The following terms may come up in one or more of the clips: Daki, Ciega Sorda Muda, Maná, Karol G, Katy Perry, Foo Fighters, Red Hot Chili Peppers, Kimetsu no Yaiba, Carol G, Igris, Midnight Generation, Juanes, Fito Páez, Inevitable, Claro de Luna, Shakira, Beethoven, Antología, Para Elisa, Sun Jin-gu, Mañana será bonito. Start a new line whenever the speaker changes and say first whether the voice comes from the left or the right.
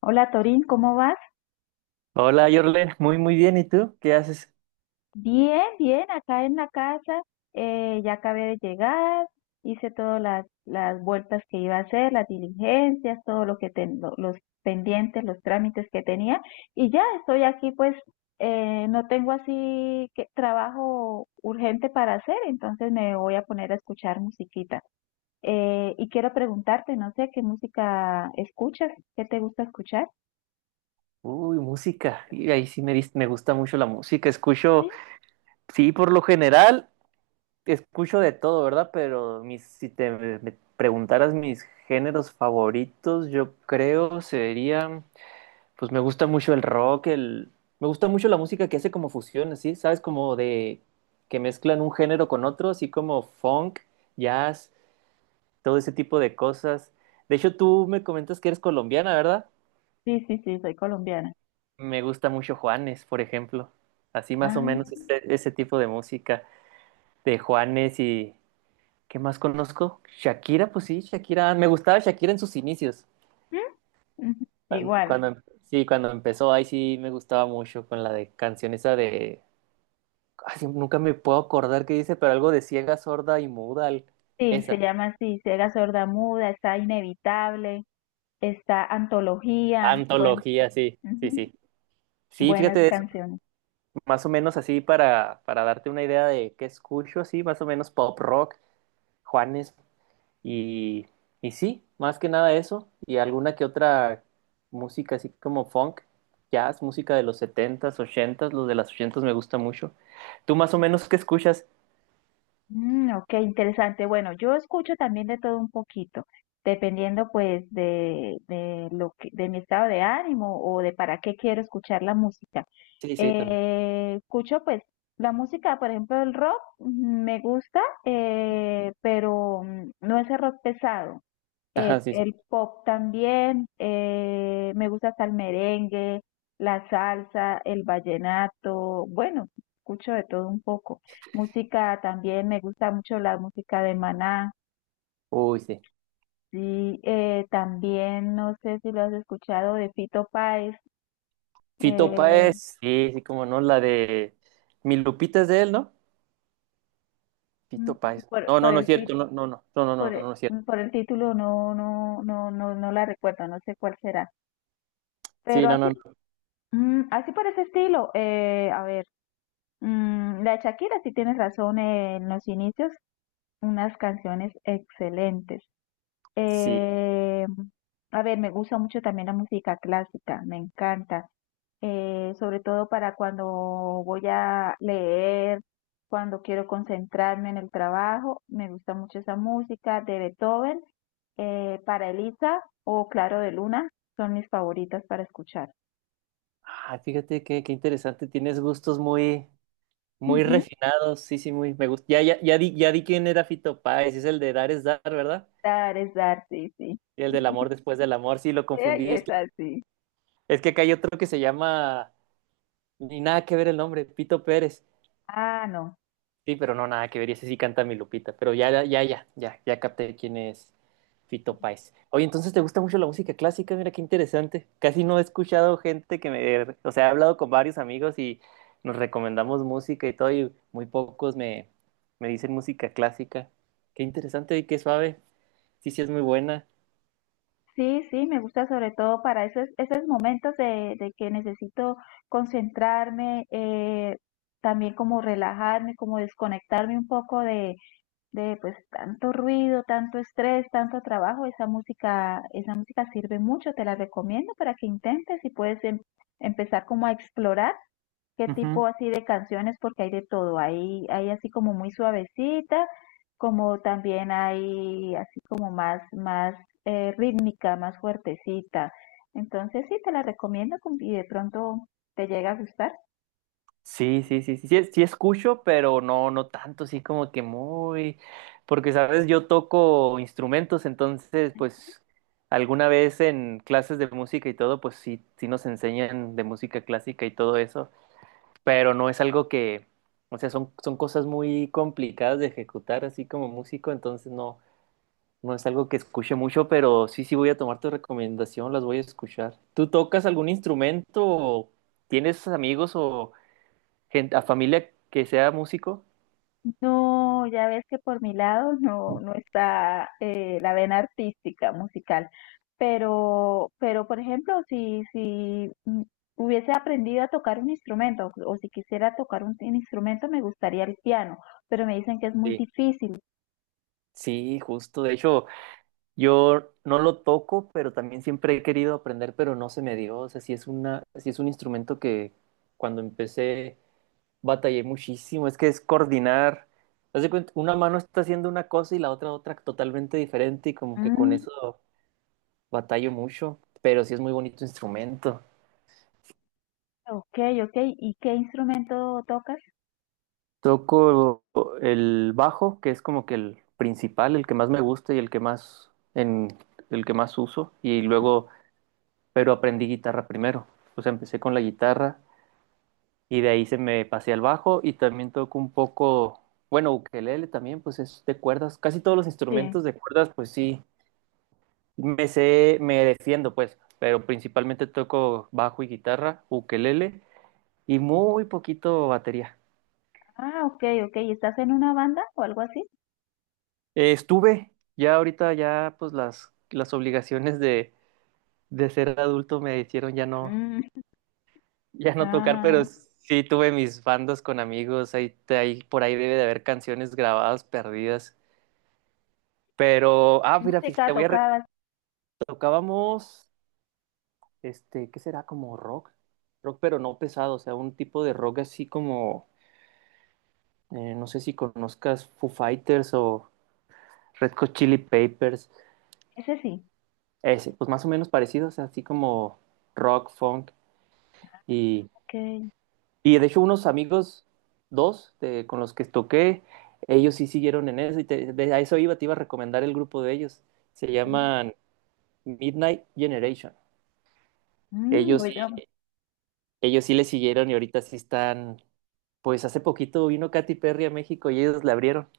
left: Hola Torín, ¿cómo vas?
right: Hola, Yorlen, muy muy bien, ¿y tú? ¿Qué haces?
left: Bien, bien, acá en la casa, ya acabé de llegar, hice todas las vueltas que iba a hacer, las diligencias, todo lo que los pendientes, los trámites que tenía, y ya estoy aquí, pues no tengo así que trabajo urgente para hacer, entonces me voy a poner a escuchar musiquita. Y quiero preguntarte, no sé, ¿qué música escuchas? ¿Qué te gusta escuchar?
right: Uy, música, y ahí sí me gusta mucho la música, escucho,
left: Sí.
right: sí, por lo general, escucho de todo, ¿verdad? Pero si te me preguntaras mis géneros favoritos, yo creo serían, pues me gusta mucho el rock, me gusta mucho la música que hace como fusiones, ¿sí? ¿Sabes? Como de, que mezclan un género con otro, así como funk, jazz, todo ese tipo de cosas. De hecho, tú me comentas que eres colombiana, ¿verdad?
left: Sí, sí, sí, soy colombiana.
right: Me gusta mucho Juanes, por ejemplo. Así más o
left: Ah.
right: menos ese tipo de música de Juanes. ¿Y qué más conozco? Shakira, pues sí, Shakira. Me gustaba Shakira en sus inicios.
left: ¿Mm? Ujú.
right: Cuando,
left: Igual,
right: cuando- em, sí, cuando empezó, ahí sí me gustaba mucho con la de canción esa de ay, sí, nunca me puedo acordar qué dice, pero algo de ciega, sorda y muda.
left: sí, se
right: Esa.
left: llama así, Ciega Sorda Muda, está Inevitable, está Antología, bueno,
right: Antología, sí, sí,
left: ujú,
right: sí. Sí,
left: buenas
right: fíjate, es
left: canciones.
right: más o menos así para darte una idea de qué escucho, sí, más o menos pop rock. Juanes. Y, y sí, más que nada eso, y alguna que otra música así como funk, jazz, música de los setentas ochentas, los de las ochentas me gusta mucho. ¿Tú más o menos qué escuchas?
left: Mm, ok, interesante. Bueno, yo escucho también de todo un poquito, dependiendo pues de lo que, de mi estado de ánimo o de para qué quiero escuchar la música.
right: Sí, sí, también.
left: Escucho pues la música, por ejemplo, el rock me gusta, pero no ese rock pesado.
right: Ajá, sí, sí.
left: El pop también, me gusta hasta el merengue, la salsa, el vallenato, bueno, escucho de todo un poco. Música también, me gusta mucho la música de Maná,
right: Uy, sí.
left: sí, también no sé si lo has escuchado de Fito Páez,
right: Fito
left: eh,
right: Páez, sí, sí, como no, la de Mi Lupita es de él, ¿no?
left: mm,
right: Fito Páez.
left: por,
right: No, no,
left: por
right: no es
left: el, ti-
right: cierto, no, no, no, no, no, no, no,
left: Por el,
right: no es cierto.
left: por el título no, no, no, no, no la recuerdo, no sé cuál será.
right: Sí,
left: Pero
right: no, no,
left: así,
right: no.
left: así por ese estilo, a ver, la de Shakira sí tienes razón en los inicios, unas canciones excelentes.
right: Sí.
left: Eh, a ver, me gusta mucho también la música clásica, me encanta, sobre todo para cuando voy a leer, cuando quiero concentrarme en el trabajo, me gusta mucho esa música de Beethoven, para Elisa o Claro de Luna, son mis favoritas para escuchar.
right: Ah, fíjate qué interesante, tienes gustos muy... Muy
left: Ujú.
right: refinado, sí, sí, muy, me gusta. Ya, ya, ya di quién era Fito Páez, es el de dar es dar, ¿verdad?
left: Dar es dar, sí, sí.
right: Y el del amor después del amor, sí, lo
left: Ey,
right: confundí. Es
left: es
right: que,
left: así.
right: es que acá hay otro que se llama, ni nada que ver el nombre, Pito Pérez.
left: Ah, no.
right: Sí, pero no, nada que ver, y ese sí canta mi Lupita, pero ya, ya, ya, ya, ya capté quién es Fito Páez. Oye, entonces te gusta mucho la música clásica, mira qué interesante. Casi no he escuchado gente o sea, he hablado con varios amigos y nos recomendamos música y todo, y muy pocos me dicen música clásica. Qué interesante y qué suave, sí, sí es muy buena.
left: Sí, sí, me gusta sobre todo para esos, esos momentos de que necesito concentrarme, también como relajarme, como desconectarme un poco de pues tanto ruido, tanto estrés, tanto trabajo. Esa música sirve mucho, te la recomiendo para que intentes y puedes empezar como a explorar qué
right: Ujú.
left: tipo así de canciones, porque hay de todo. Hay así como muy suavecita, como también hay así como más, más rítmica, más fuertecita. Entonces sí, te la recomiendo y de pronto te llega a gustar.
right: Sí, sí, sí, sí, sí, sí escucho, pero no, no tanto, sí como que muy, porque sabes, yo toco instrumentos, entonces, pues, alguna vez en clases de música y todo, pues sí, sí nos enseñan de música clásica y todo eso, pero no es algo que, o sea, son cosas muy complicadas de ejecutar así como músico, entonces no, no es algo que escuche mucho, pero sí, sí voy a tomar tu recomendación, las voy a escuchar. ¿Tú tocas algún instrumento o tienes amigos o gente, a familia que sea músico?
left: No, ya ves que por mi lado no, no está la vena artística, musical. Pero por ejemplo, si, si hubiese aprendido a tocar un instrumento o si quisiera tocar un, instrumento, me gustaría el piano, pero me dicen que es muy
right: Sí.
left: difícil.
right: Sí, justo. De hecho, yo no lo toco, pero también siempre he querido aprender, pero no se me dio. O sea, sí es un instrumento que cuando empecé batallé muchísimo. Es que es coordinar. Haz de cuenta, una mano está haciendo una cosa y la otra totalmente diferente, y como que con
left: Mm,
right: eso batallo mucho, pero sí es muy bonito instrumento.
left: ok, ok. ¿Y qué instrumento tocas?
right: Toco el bajo, que es como que el principal, el que más me gusta y en el que más uso, y luego, pero aprendí guitarra primero. O sea, empecé con la guitarra y de ahí se me pasé al bajo, y también toco un poco, bueno, ukelele también, pues es de cuerdas, casi todos los
left: Sí.
right: instrumentos de cuerdas, pues sí me sé, me defiendo pues, pero principalmente toco bajo y guitarra, ukelele y muy poquito batería.
left: Ah, ok, ok. ¿Y estás en una banda o algo así?
right: Estuve, ya ahorita ya pues las obligaciones de ser adulto me hicieron ya no,
left: Mm,
right: ya no tocar, pero no,
left: ah,
right: sí tuve mis bandos con amigos, ahí, ahí por ahí debe de haber canciones grabadas perdidas. Pero, ah,
left: ¿qué
right: mira, te
left: música
right: voy a re-
left: tocabas?
right: tocábamos, ¿qué será? Como rock, pero no pesado, o sea, un tipo de rock así como, no sé si conozcas Foo Fighters o Red Hot Chili Peppers,
left: Ese sí.
right: ese, pues más o menos parecidos, así como rock, funk. Y,
left: Ok.
right: y de hecho unos amigos, dos, con los que toqué, ellos sí siguieron en eso y a eso iba, te iba a recomendar el grupo de ellos. Se
left: Mm,
right: llaman Midnight Generation. Ellos sí,
left: Voy a...
right: ellos sí le siguieron y ahorita sí están, pues hace poquito vino Katy Perry a México y ellos le abrieron.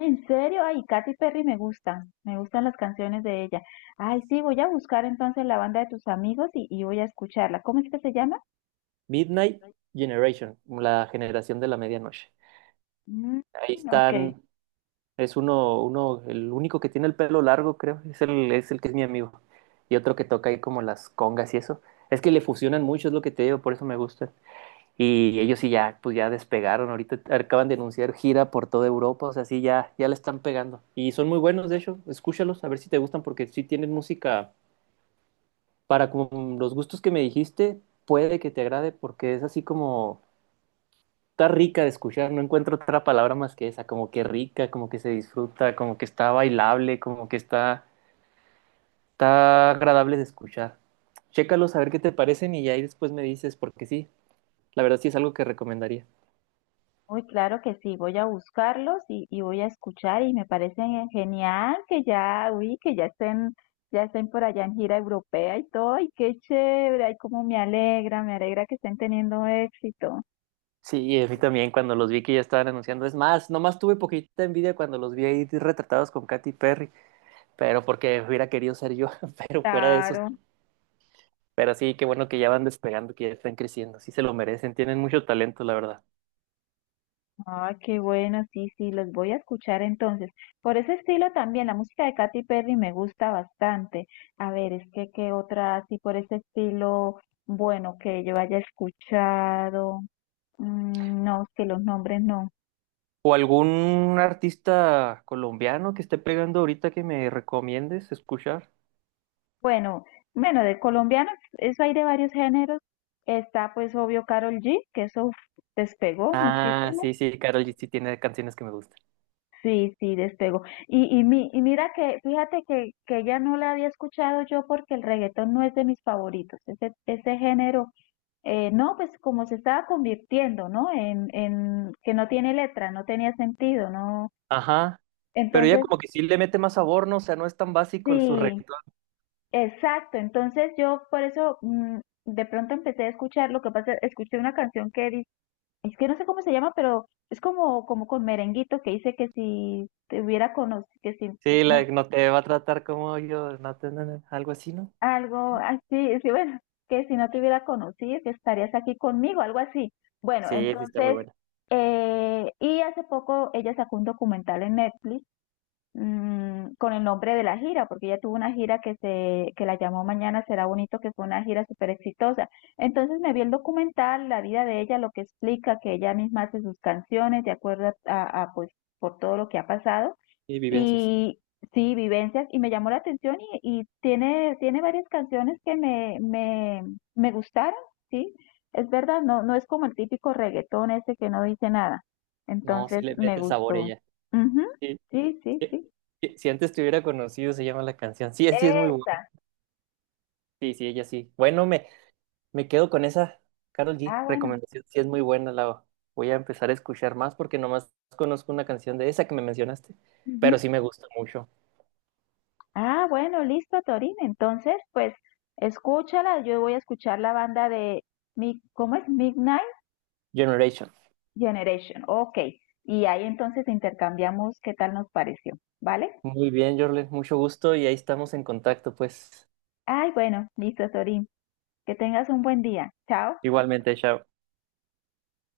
left: En serio, ay, Katy Perry me gusta, me gustan las canciones de ella. Ay, sí, voy a buscar entonces la banda de tus amigos y voy a escucharla. ¿Cómo es que se llama?
right: Midnight Generation, la generación de la medianoche.
left: Mm,
right: Ahí
left: ok,
right: están. Es el único que tiene el pelo largo, creo, es el que es mi amigo. Y otro que toca ahí como las congas y eso. Es que le fusionan mucho, es lo que te digo, por eso me gusta. Y ellos sí ya, pues ya despegaron, ahorita acaban de anunciar gira por toda Europa, o sea, sí ya, ya le están pegando. Y son muy buenos, de hecho, escúchalos, a ver si te gustan, porque sí tienen música para como los gustos que me dijiste, puede que te agrade, porque es así como está rica de escuchar, no encuentro otra palabra más que esa, como que rica, como que se disfruta, como que está bailable, como que está, está agradable de escuchar. Chécalos a ver qué te parecen y ya ahí después me dices, porque sí, la verdad sí es algo que recomendaría.
left: muy claro que sí, voy a buscarlos y voy a escuchar y me parece genial que ya, uy, que ya estén por allá en gira europea y todo, y qué chévere, ay, cómo me alegra que estén teniendo éxito.
right: Sí, a mí también cuando los vi que ya estaban anunciando. Es más, nomás tuve poquita envidia cuando los vi ahí retratados con Katy Perry, pero porque hubiera querido ser yo, pero fuera de eso.
left: Claro.
right: Pero sí, qué bueno que ya van despegando, que ya están creciendo, sí se lo merecen, tienen mucho talento, la verdad.
left: Ah, qué bueno, sí, sí, los voy a escuchar entonces. Por ese estilo también, la música de Katy Perry me gusta bastante. A ver, es que qué otra así por ese estilo, bueno, que yo haya escuchado. Mm, no, es que los nombres no.
right: ¿O algún artista colombiano que esté pegando ahorita que me recomiendes escuchar?
left: Bueno, bueno, de colombianos, eso hay de varios géneros. Está pues obvio Carol G, que eso uf, despegó
right: Ah,
left: muchísimo.
right: sí, sí, Karol G sí tiene canciones que me gustan.
left: Sí, sí, despegó. Y mira que, fíjate que ella no la había escuchado yo porque el reggaetón no es de mis favoritos, ese género, no, pues como se estaba convirtiendo, ¿no? En que no tiene letra, no tenía sentido, ¿no?
right: Ajá. Pero ella
left: Entonces,
right: como que sí le mete más sabor, ¿no? O sea, no es tan básico el su
left: sí,
right: reggaetón.
left: exacto. Entonces yo por eso de pronto empecé a escuchar, lo que pasa, escuché una canción que dice, es que no sé cómo se llama, pero es como, como con merenguito que dice que si te hubiera conocido, que si...
right: Sí, la
left: no.
right: de no te va a tratar como yo, no, no, algo así, ¿no?
left: Algo así, sí, bueno, que si no te hubiera conocido, que estarías aquí conmigo, algo así. Bueno,
right: Sí, sí está muy
left: entonces,
right: buena.
left: y hace poco ella sacó un documental en Netflix con el nombre de la gira, porque ella tuvo una gira que se, que la llamó Mañana será bonito, que fue una gira súper exitosa. Entonces me vi el documental, la vida de ella, lo que explica que ella misma hace sus canciones de acuerdo a, pues por todo lo que ha pasado
right: Y vivencias.
left: y sí, vivencias y me llamó la atención y tiene, tiene varias canciones que me gustaron, sí. Es verdad, no, no es como el típico reggaetón ese que no dice nada.
right: No, sí
left: Entonces
right: le
left: me
right: mete sabor
left: gustó.
right: ella.
left: Ujú,
right: Sí,
left: sí, sí,
right: sí,
left: sí.
right: sí, Si antes te hubiera conocido, se llama la canción. Sí, sí es muy buena.
left: Esa.
right: Sí, sí, ella sí. Bueno, me quedo con esa, Carol G,
left: Ah, bueno.
right: recomendación, sí es muy buena, la voy a empezar a escuchar más porque nomás conozco una canción de esa que me mencionaste, pero
left: Ujú.
right: sí me gusta mucho,
left: Ah, bueno, listo, Torín. Entonces, pues, escúchala. Yo voy a escuchar la banda de, ¿cómo es? Midnight
right: Generation.
left: Generation. Ok. Y ahí entonces intercambiamos qué tal nos pareció. ¿Vale?
right: Muy bien, Jorlen, mucho gusto y ahí estamos en contacto, pues
left: Ay, bueno, listo, Torín. Que tengas un buen día. Chao.
right: igualmente, chao.